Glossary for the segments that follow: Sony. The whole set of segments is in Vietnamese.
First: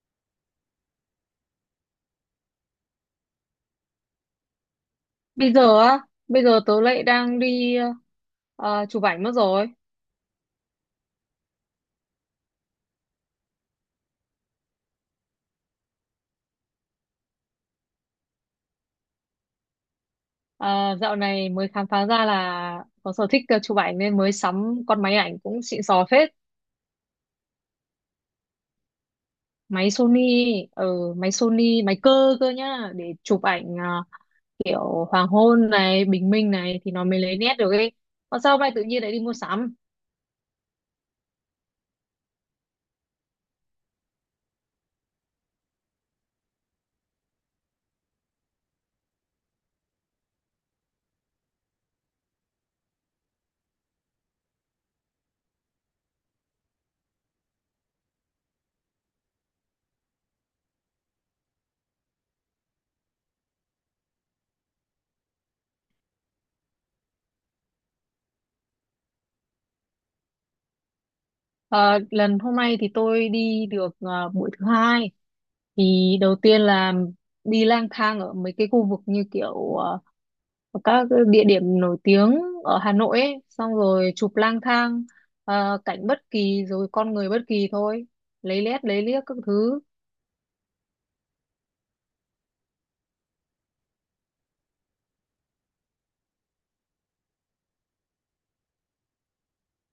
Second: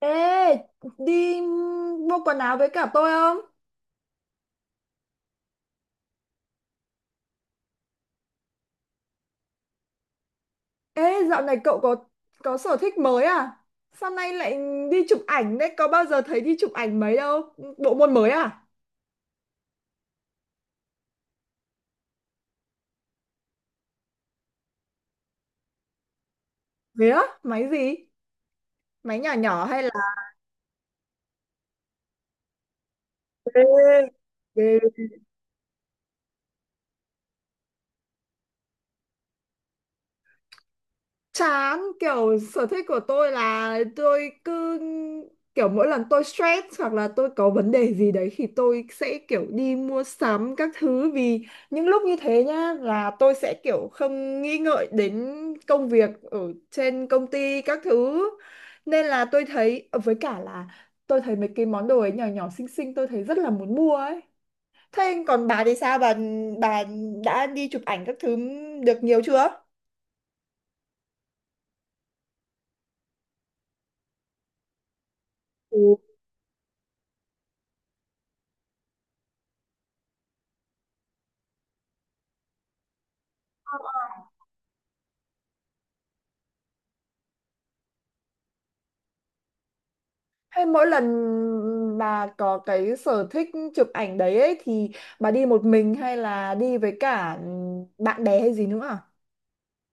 Ê, đi mua quần áo với cả tôi không? Bây giờ á, bây giờ tớ lại đang đi chụp ảnh mất rồi. Ê, dạo này cậu có sở thích mới à? Sao nay lại đi chụp ảnh đấy? Có bao giờ thấy đi chụp ảnh mấy đâu? Bộ môn mới à? À, dạo này mới khám phá ra là có sở thích chụp ảnh nên mới sắm con máy ảnh cũng xịn sò phết. Thế á? Máy gì? Máy nhỏ nhỏ hay là Máy Sony, ở máy Sony, máy cơ cơ nhá, để chụp Ghê, ảnh ghê. kiểu hoàng hôn này, bình minh này thì nó mới lấy nét được ấy. Còn sao hôm nay tự nhiên lại đi mua sắm? Chán, kiểu sở thích của tôi là tôi cứ kiểu, mỗi lần tôi stress hoặc là tôi có vấn đề gì đấy thì tôi sẽ kiểu đi mua sắm các thứ, vì những lúc như thế nhá là tôi sẽ kiểu không nghĩ ngợi đến công việc ở trên công ty các thứ, nên là tôi thấy với cả là tôi thấy mấy cái món đồ ấy nhỏ nhỏ xinh xinh, tôi thấy rất là muốn mua ấy. Thế còn bà thì sao, bà bà đã đi chụp ảnh các thứ được nhiều chưa? Ờ, lần hôm nay thì tôi đi được buổi thứ hai. Ừ. Thì đầu tiên là đi lang thang ở mấy cái khu vực như kiểu ở các cái địa điểm nổi tiếng ở Hà Nội ấy, xong rồi chụp lang thang cảnh bất kỳ rồi con người bất kỳ thôi, lấy lét lấy liếc các thứ, Hay mỗi lần bà có cái sở thích chụp ảnh đấy ấy, thì bà đi một mình hay là đi với cả bạn bè hay gì nữa à?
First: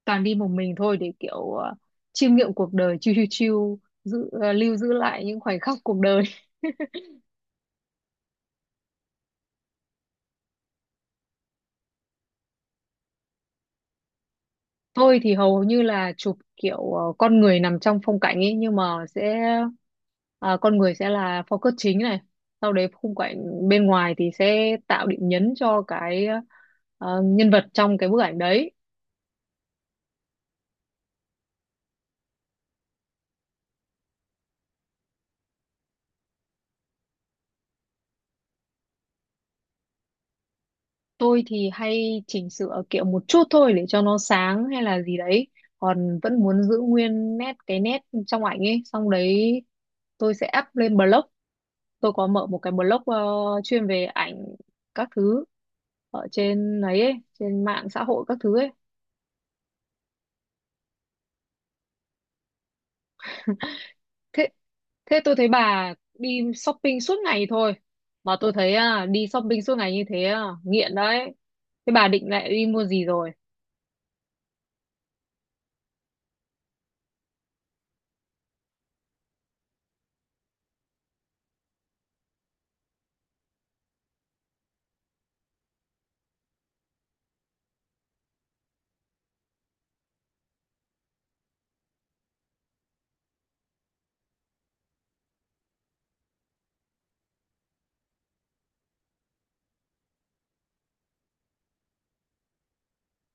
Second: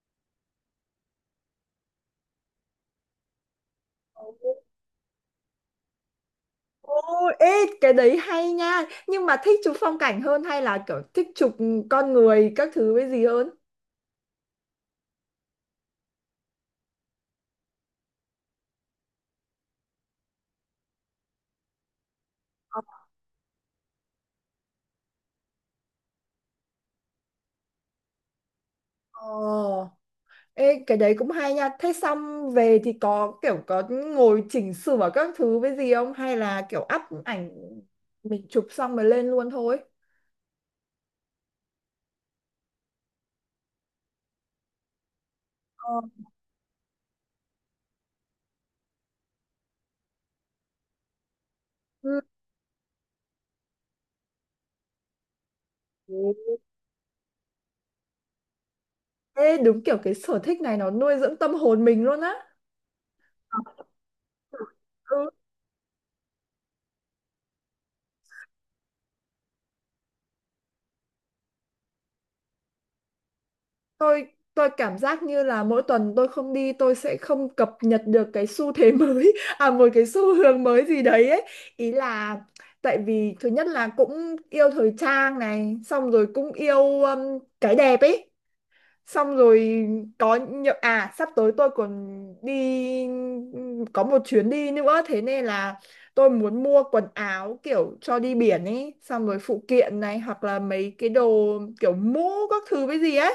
toàn đi một mình thôi để kiểu chiêm nghiệm cuộc đời, chiêu chiêu chiêu giữ, ờ, lưu giữ lại những khoảnh khắc cuộc đời. Ồ, ê, cái đấy hay nha. Nhưng mà thích chụp phong cảnh hơn hay là kiểu thích chụp con người các thứ với gì hơn? Tôi thì hầu như là chụp kiểu con người nằm trong phong cảnh ấy, nhưng mà sẽ ờ, con người sẽ là focus chính này, sau đấy khung cảnh bên ngoài thì sẽ tạo điểm nhấn cho cái nhân vật trong cái bức ảnh đấy. Ồ, ê, cái đấy cũng hay nha. Thế xong về thì có kiểu có ngồi chỉnh sửa các thứ với gì không? Hay là kiểu up ảnh mình chụp xong rồi lên luôn thôi? Tôi thì hay chỉnh sửa kiểu một chút thôi để cho nó sáng hay là gì đấy. Ờ. Còn vẫn muốn giữ nguyên cái nét trong ảnh ấy. Xong đấy tôi sẽ up lên blog. Tôi có mở một cái blog chuyên về ảnh các thứ ở Ừ. trên ấy, trên mạng xã hội các thứ ấy. Ê, đúng kiểu cái sở thích này nó nuôi dưỡng tâm hồn mình luôn á. Thế Ừ, thế tôi thấy bà đi shopping suốt ngày thôi. Mà tôi thấy đi shopping suốt ngày như thế à, nghiện đấy. Thế bà định lại đi mua gì rồi? tôi tôi cảm giác như là mỗi tuần tôi không đi tôi sẽ không cập nhật được cái xu thế mới à, một cái xu hướng mới gì đấy ấy. Ý là tại vì thứ nhất là cũng yêu thời trang này, xong rồi cũng yêu cái đẹp ấy. Xong rồi có nhiều, à sắp tới tôi còn đi, có một chuyến đi nữa, thế nên là tôi muốn mua quần áo kiểu cho đi biển ấy, xong rồi phụ kiện này hoặc là mấy cái đồ kiểu mũ các thứ với gì ấy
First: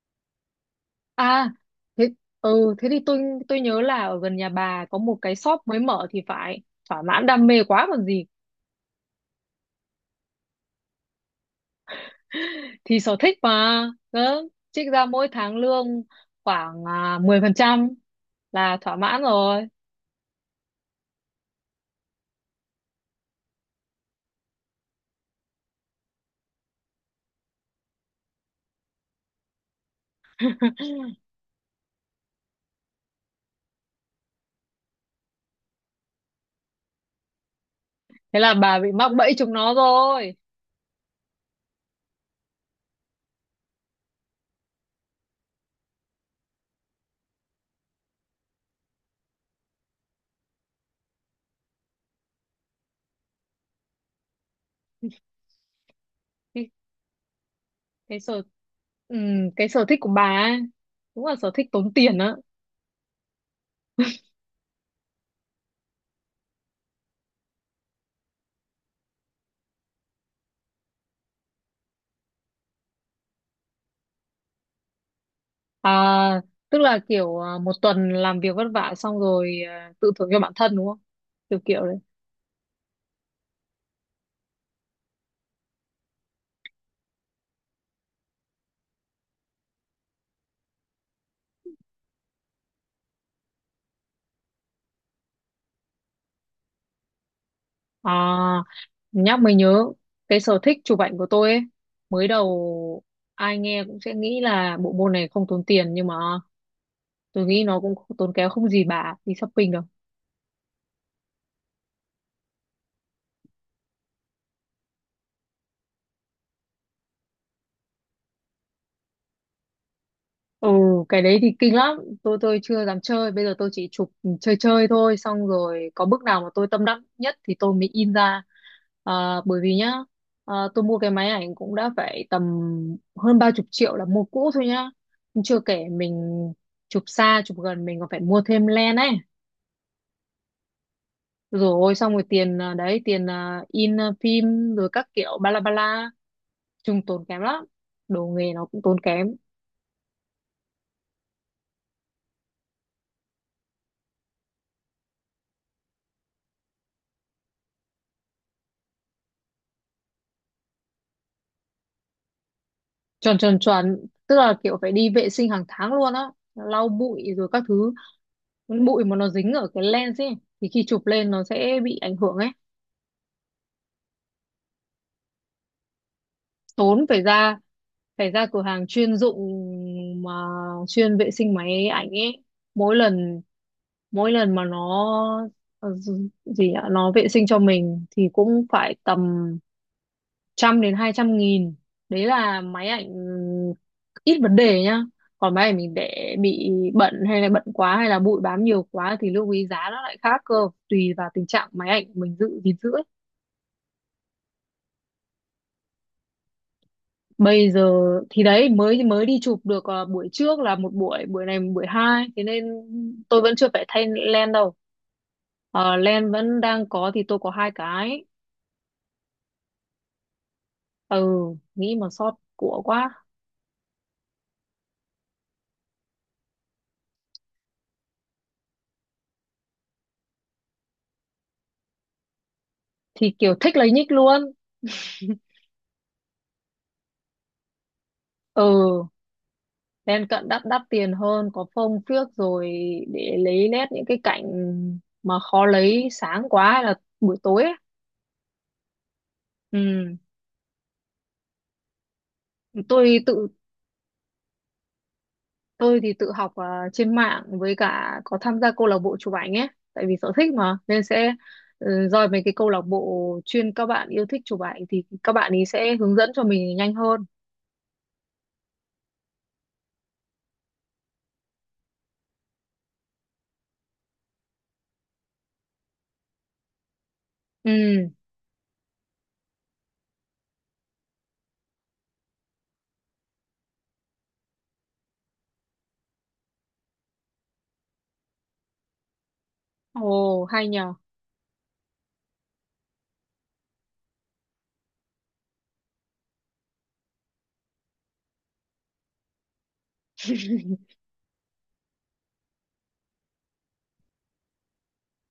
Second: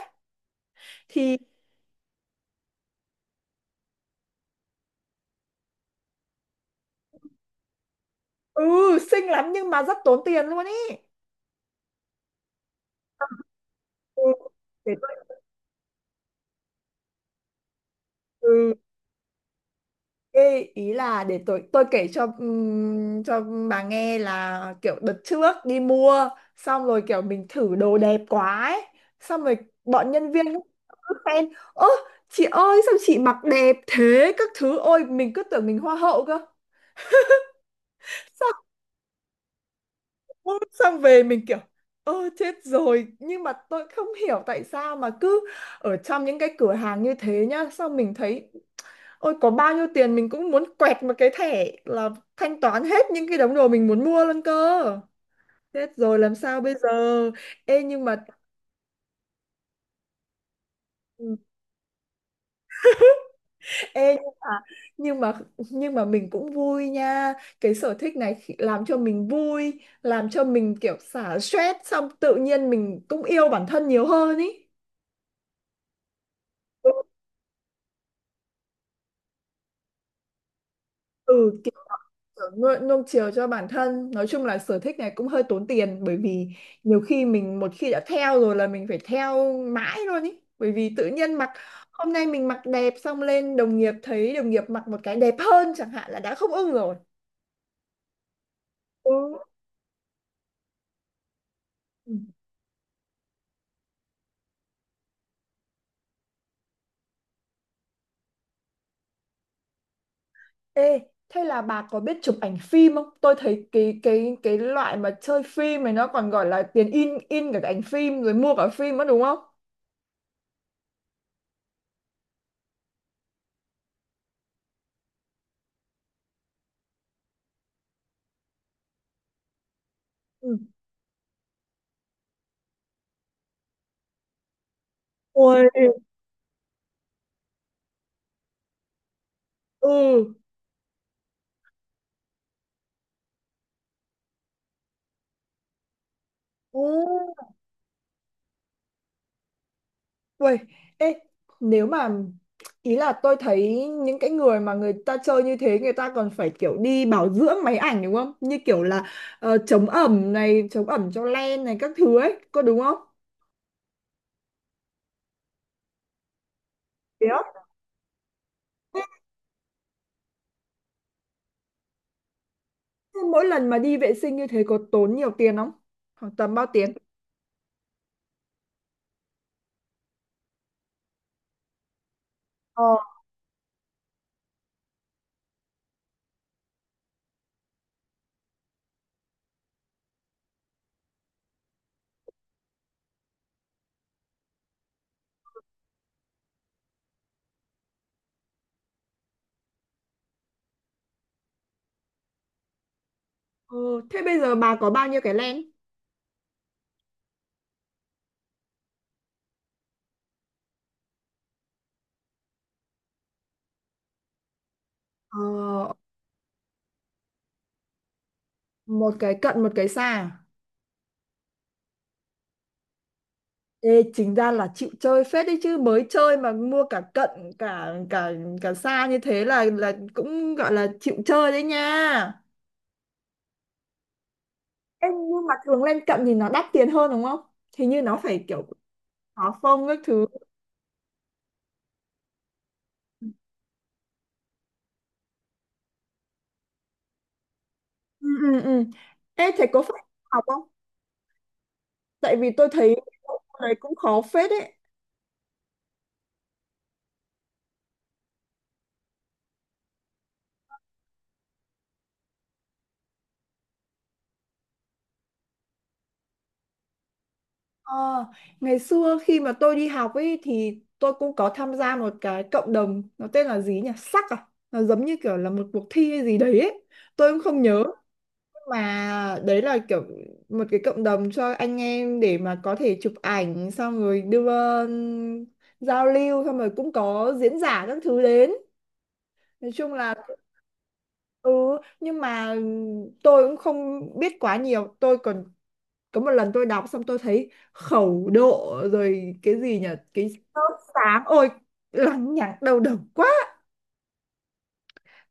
thì. À, thế, thế thì tôi nhớ là ở gần nhà bà có một cái shop mới mở thì phải, thỏa mãn đam mê quá còn gì. Ừ, xinh lắm nhưng mà rất tốn tiền luôn ấy. Thì sở thích mà, Ừ, đó, trích để ra tôi. mỗi tháng lương khoảng 10% Ừ. là thỏa mãn rồi. Ê, ý là để tôi kể cho bà nghe là kiểu đợt trước đi mua xong rồi kiểu mình thử đồ đẹp quá ấy. Xong rồi bọn nhân viên cứ khen, ơ chị ơi sao chị mặc đẹp thế các thứ, ôi mình cứ tưởng mình hoa hậu cơ. Thế là bà bị mắc bẫy chúng nó rồi. Ôi, xong về mình kiểu ơ chết rồi, nhưng mà tôi không hiểu tại sao mà cứ ở trong những cái cửa hàng như thế nhá, xong mình thấy ôi, có bao nhiêu tiền mình cũng muốn quẹt một cái thẻ là thanh toán hết những cái đống đồ mình muốn mua luôn cơ. Chết rồi làm sao cái, bây giờ? Ê nhưng cái mà, sở ừ, cái sở thích của bà ấy, đúng là ừ, sở thích tốn tiền á. ê nhưng mà nhưng mà mình cũng vui nha. Cái sở thích này làm cho mình vui, làm cho mình kiểu xả stress, xong tự nhiên mình cũng yêu bản thân nhiều hơn ý. à, Tức Ừ, là kiểu một tuần làm việc vất vả, xong rồi tự thưởng cho bản thân đúng không, kiểu ừ, kiểu đấy. nuông chiều cho bản thân, nói chung là sở thích này cũng hơi tốn tiền, bởi vì nhiều khi mình một khi đã theo rồi là mình phải theo mãi luôn ý, bởi vì tự nhiên mặc hôm nay mình mặc đẹp xong lên đồng nghiệp thấy đồng nghiệp mặc một cái đẹp hơn chẳng hạn là đã không ưng rồi. À, Ừ. nhắc mới nhớ cái sở thích chụp ảnh của tôi ấy, Ừ. mới đầu ai nghe cũng sẽ nghĩ là bộ môn này không tốn tiền, nhưng mà tôi nghĩ nó cũng tốn kém không gì bà đi shopping được. Ê, thế là bà có biết chụp ảnh phim không? Tôi thấy cái loại mà chơi phim này nó còn gọi là tiền in in cả cái ảnh phim rồi mua cả phim nữa đúng không? Ừ, cái đấy thì kinh lắm. Tôi chưa dám chơi. Bây giờ tôi chỉ chụp chơi chơi thôi. Xong rồi có bước nào mà tôi tâm đắc nhất thì tôi mới in ra. À, bởi vì nhá, Ừ. tôi mua cái máy ảnh cũng đã phải tầm hơn 30 triệu là mua cũ thôi nhá. Nhưng chưa Ôi, kể mình chụp xa, chụp gần mình còn phải mua thêm lens ấy. ừ, Rồi xong rồi tiền đấy, tiền in phim rồi các kiểu ba la ba la. ừ. Chung tốn kém lắm. Đồ nghề nó cũng tốn kém. Uầy, ê, nếu mà ý là tôi thấy những cái người mà người ta chơi như thế người ta còn phải kiểu đi bảo dưỡng máy ảnh đúng không? Như kiểu là chống ẩm này, chống ẩm cho len này các thứ ấy, có đúng không? Chuẩn chuẩn chuẩn, tức là kiểu phải đi vệ sinh hàng tháng luôn á, lau bụi Thế á? rồi các thứ. Bụi mà nó dính ở cái lens ấy thì khi chụp lên nó sẽ bị ảnh hưởng ấy. Thế mỗi lần mà đi vệ sinh như thế có tốn nhiều tiền không? Khoảng tầm bao tiền? Tốn, phải ra cửa hàng chuyên dụng mà chuyên vệ sinh máy ảnh ấy. Ờ. Mỗi lần mỗi lần mà nó gì nhỉ? Nó vệ sinh cho mình thì cũng phải tầm trăm đến 200.000. Đấy là máy ảnh ít vấn đề nhá, còn máy ảnh mình để bị bẩn hay là bẩn quá hay là bụi bám nhiều quá thì lưu ý giá nó lại khác cơ, tùy vào tình trạng máy ảnh mình giữ gìn giữ ấy. Ừ, thế bây giờ bà có bao nhiêu cái len? Bây giờ thì đấy mới mới đi chụp được buổi trước là một buổi, buổi này buổi hai, thế nên tôi vẫn chưa phải thay len đâu. Ờ, Ờ, lens vẫn đang có thì tôi có hai cái. một cái cận một cái xa, à? Ừ, nghĩ mà sót của quá. Ê, chính ra là chịu chơi phết đấy chứ, mới chơi mà mua cả cận cả cả cả xa như thế là cũng gọi là chịu chơi đấy nha. Thì kiểu thích lấy nhích luôn. Ê, nhưng mà thường lên cận thì nó đắt tiền hơn đúng không? Thì như nó phải kiểu Ừ. khó phông các thứ. Lên cận đắt đắt tiền hơn, có phông phiếc rồi, để lấy nét những cái cảnh mà khó lấy sáng quá hay là buổi tối ấy. Ừ, ừ, ừ. Ê, thầy có phải Ừ. học không? Tại vì tôi thấy Tôi tự cái đấy cũng khó phết đấy. tôi thì tự học trên mạng, với cả có tham gia câu lạc bộ chụp ảnh ấy, tại vì sở thích mà nên sẽ roi mấy cái câu lạc bộ chuyên các bạn yêu thích chụp ảnh thì các bạn ấy sẽ hướng dẫn cho mình nhanh hơn. Ờ, ngày xưa khi mà tôi đi học ấy thì tôi cũng có tham gia một cái cộng đồng, nó tên là gì nhỉ? Sắc à? Nó giống như kiểu là một cuộc thi hay gì đấy ấy. Tôi cũng không nhớ. Ừ. Mà đấy là kiểu một cái cộng đồng cho anh em để mà có thể chụp ảnh xong rồi đưa, um, giao lưu, xong rồi cũng có diễn giả các thứ đến, nói chung là. Ồ hay nhờ. Ừ, nhưng mà tôi cũng không biết quá nhiều, tôi còn có một lần tôi đọc xong tôi thấy khẩu độ rồi cái gì nhỉ, cái sốt sáng, ôi lằng nhằng đầu độc quá,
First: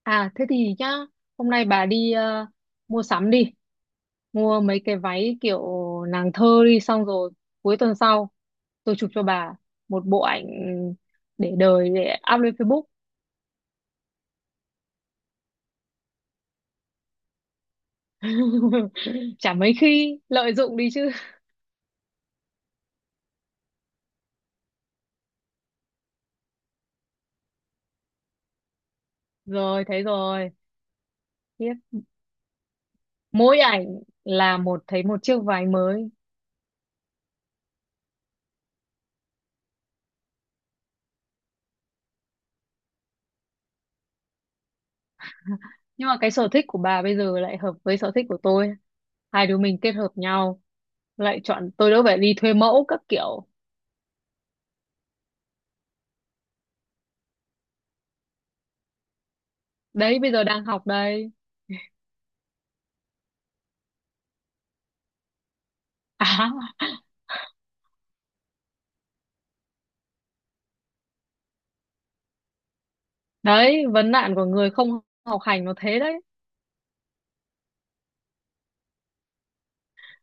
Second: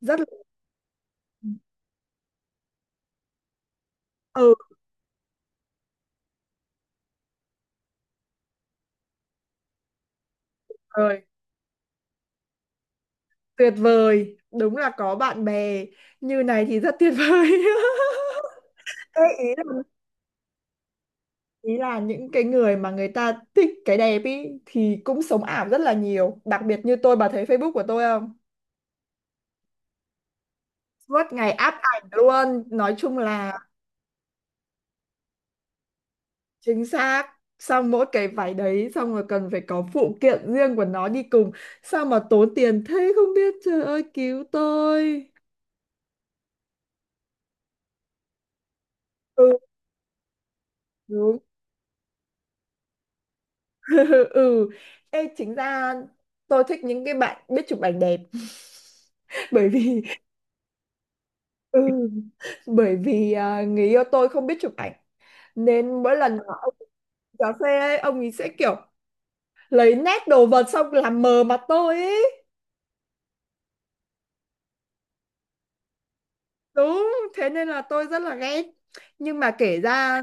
rất là. À thế thì nhá, hôm nay bà đi mua sắm đi, Ừ, mua mấy cái váy kiểu nàng thơ đi, xong rồi cuối tuần sau tôi chụp cho bà một bộ ảnh rồi. để đời, để up lên Facebook. Tuyệt vời, đúng là có bạn bè như này thì rất tuyệt vời. Ê, ý Chả mấy là khi lợi dụng đi chứ. Những cái người mà người ta thích cái đẹp ý thì cũng sống ảo rất là nhiều, đặc biệt như tôi, bà thấy Facebook của tôi không? Rồi, thấy rồi. Suốt ngày áp Tiếp ảnh luôn, nói chung là. mỗi ảnh là một, thấy một chiếc váy mới. Chính xác. Xong mỗi cái váy đấy xong rồi cần phải có phụ kiện riêng của nó đi cùng. Sao mà tốn tiền thế không biết, trời ơi cứu tôi. Nhưng mà cái sở thích của bà bây giờ lại hợp với sở thích của tôi, hai Ừ, đứa mình kết hợp nhau, đúng. lại chọn tôi đỡ phải đi thuê mẫu các kiểu, Ừ. Ê, chính ra tôi thích những cái bạn biết chụp ảnh đẹp bởi vì đấy bây giờ đang học đây. ừ, bởi vì à, người yêu tôi không biết chụp ảnh, nên mỗi lần à mà ông cà phê ấy, ông ấy sẽ kiểu lấy nét đồ vật xong làm mờ mặt tôi ấy. Đấy, vấn nạn của người không học hành nó thế đấy. Đúng, thế nên là tôi rất là ghét. Nhưng mà kể ra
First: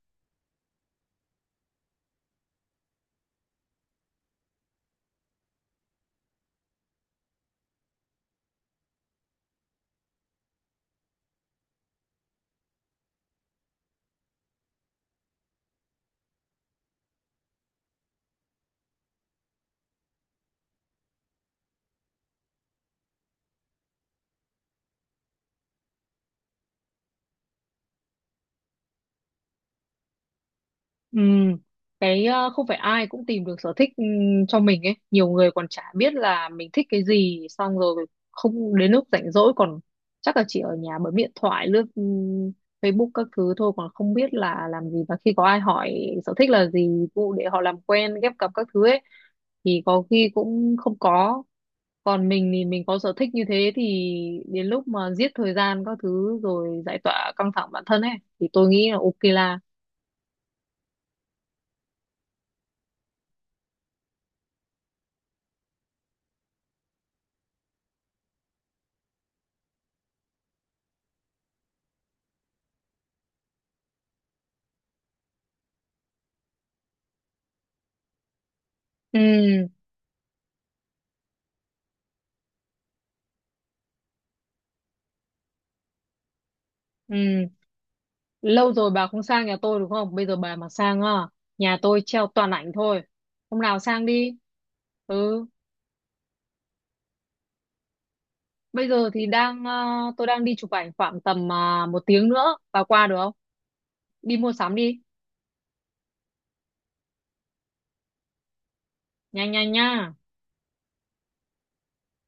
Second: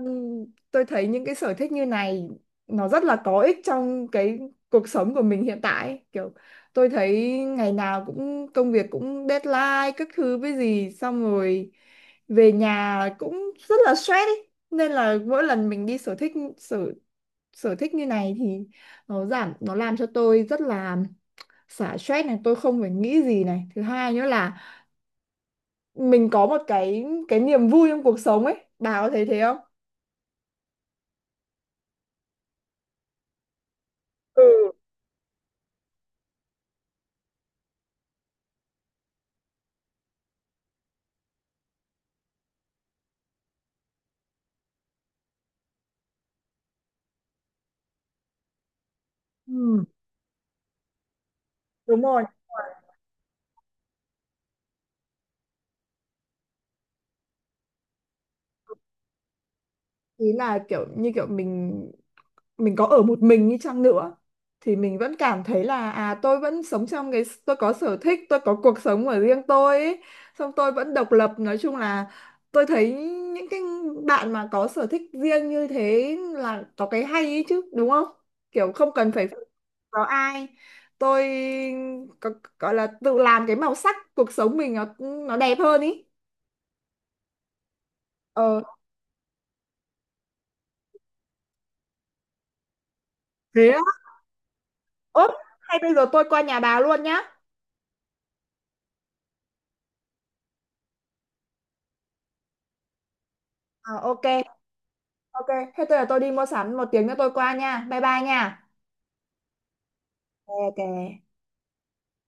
tôi thấy những cái sở thích như này nó rất là có ích trong cái cuộc sống của mình hiện tại ấy. Kiểu tôi thấy ngày nào cũng công việc, cũng deadline các thứ với gì, xong rồi về nhà cũng rất là stress ấy. Nên là mỗi lần mình đi sở thích, sở sở thích như này thì nó giảm, nó làm cho tôi rất là xả stress này, tôi không phải nghĩ gì này. Thứ hai nữa là mình có một cái niềm vui trong cuộc sống ấy, bà có thấy thế không? Ừ, cái không phải ai cũng tìm được sở thích Ừ. cho mình ấy. Nhiều người còn chả biết là mình thích cái gì, xong rồi không đến lúc rảnh rỗi còn chắc là chỉ ở nhà bấm điện thoại, lướt Facebook các thứ thôi, còn không biết là làm gì. Và khi có ai hỏi sở thích là gì, vụ để họ làm quen, ghép cặp các thứ ấy, thì Ừ, có khi cũng không có. đúng rồi. Còn mình thì mình có sở thích như thế thì đến lúc mà giết thời gian các thứ rồi giải tỏa căng thẳng bản thân ấy, thì tôi nghĩ là ok là. Ý là kiểu như kiểu mình có ở một mình đi chăng nữa thì mình vẫn cảm thấy là à tôi vẫn sống trong cái tôi có sở thích, tôi có cuộc sống của riêng tôi ấy. Xong tôi vẫn độc lập, nói chung là tôi thấy những cái bạn mà có sở thích riêng như thế là có cái hay ấy chứ đúng không, kiểu không cần Ừ. phải phụ, có ai, tôi có, gọi là tự làm cái màu sắc cuộc sống mình nó đẹp hơn ý. Ừ. Ờ. Lâu rồi bà không sang nhà tôi đúng không? Bây giờ bà mà sang á, nhà tôi treo toàn ảnh thôi. Hôm Thế nào á? sang đi. Ốp, Ừ, hay bây giờ tôi qua nhà bà luôn nhá? bây giờ thì tôi đang đi chụp ảnh khoảng tầm một tiếng nữa. Bà qua được không? Ờ, Đi ok, mua sắm đi. ok. Thế tôi là tôi đi mua sắm, một tiếng nữa tôi qua nha. Bye bye nha. Nhanh nhanh nha. Ok.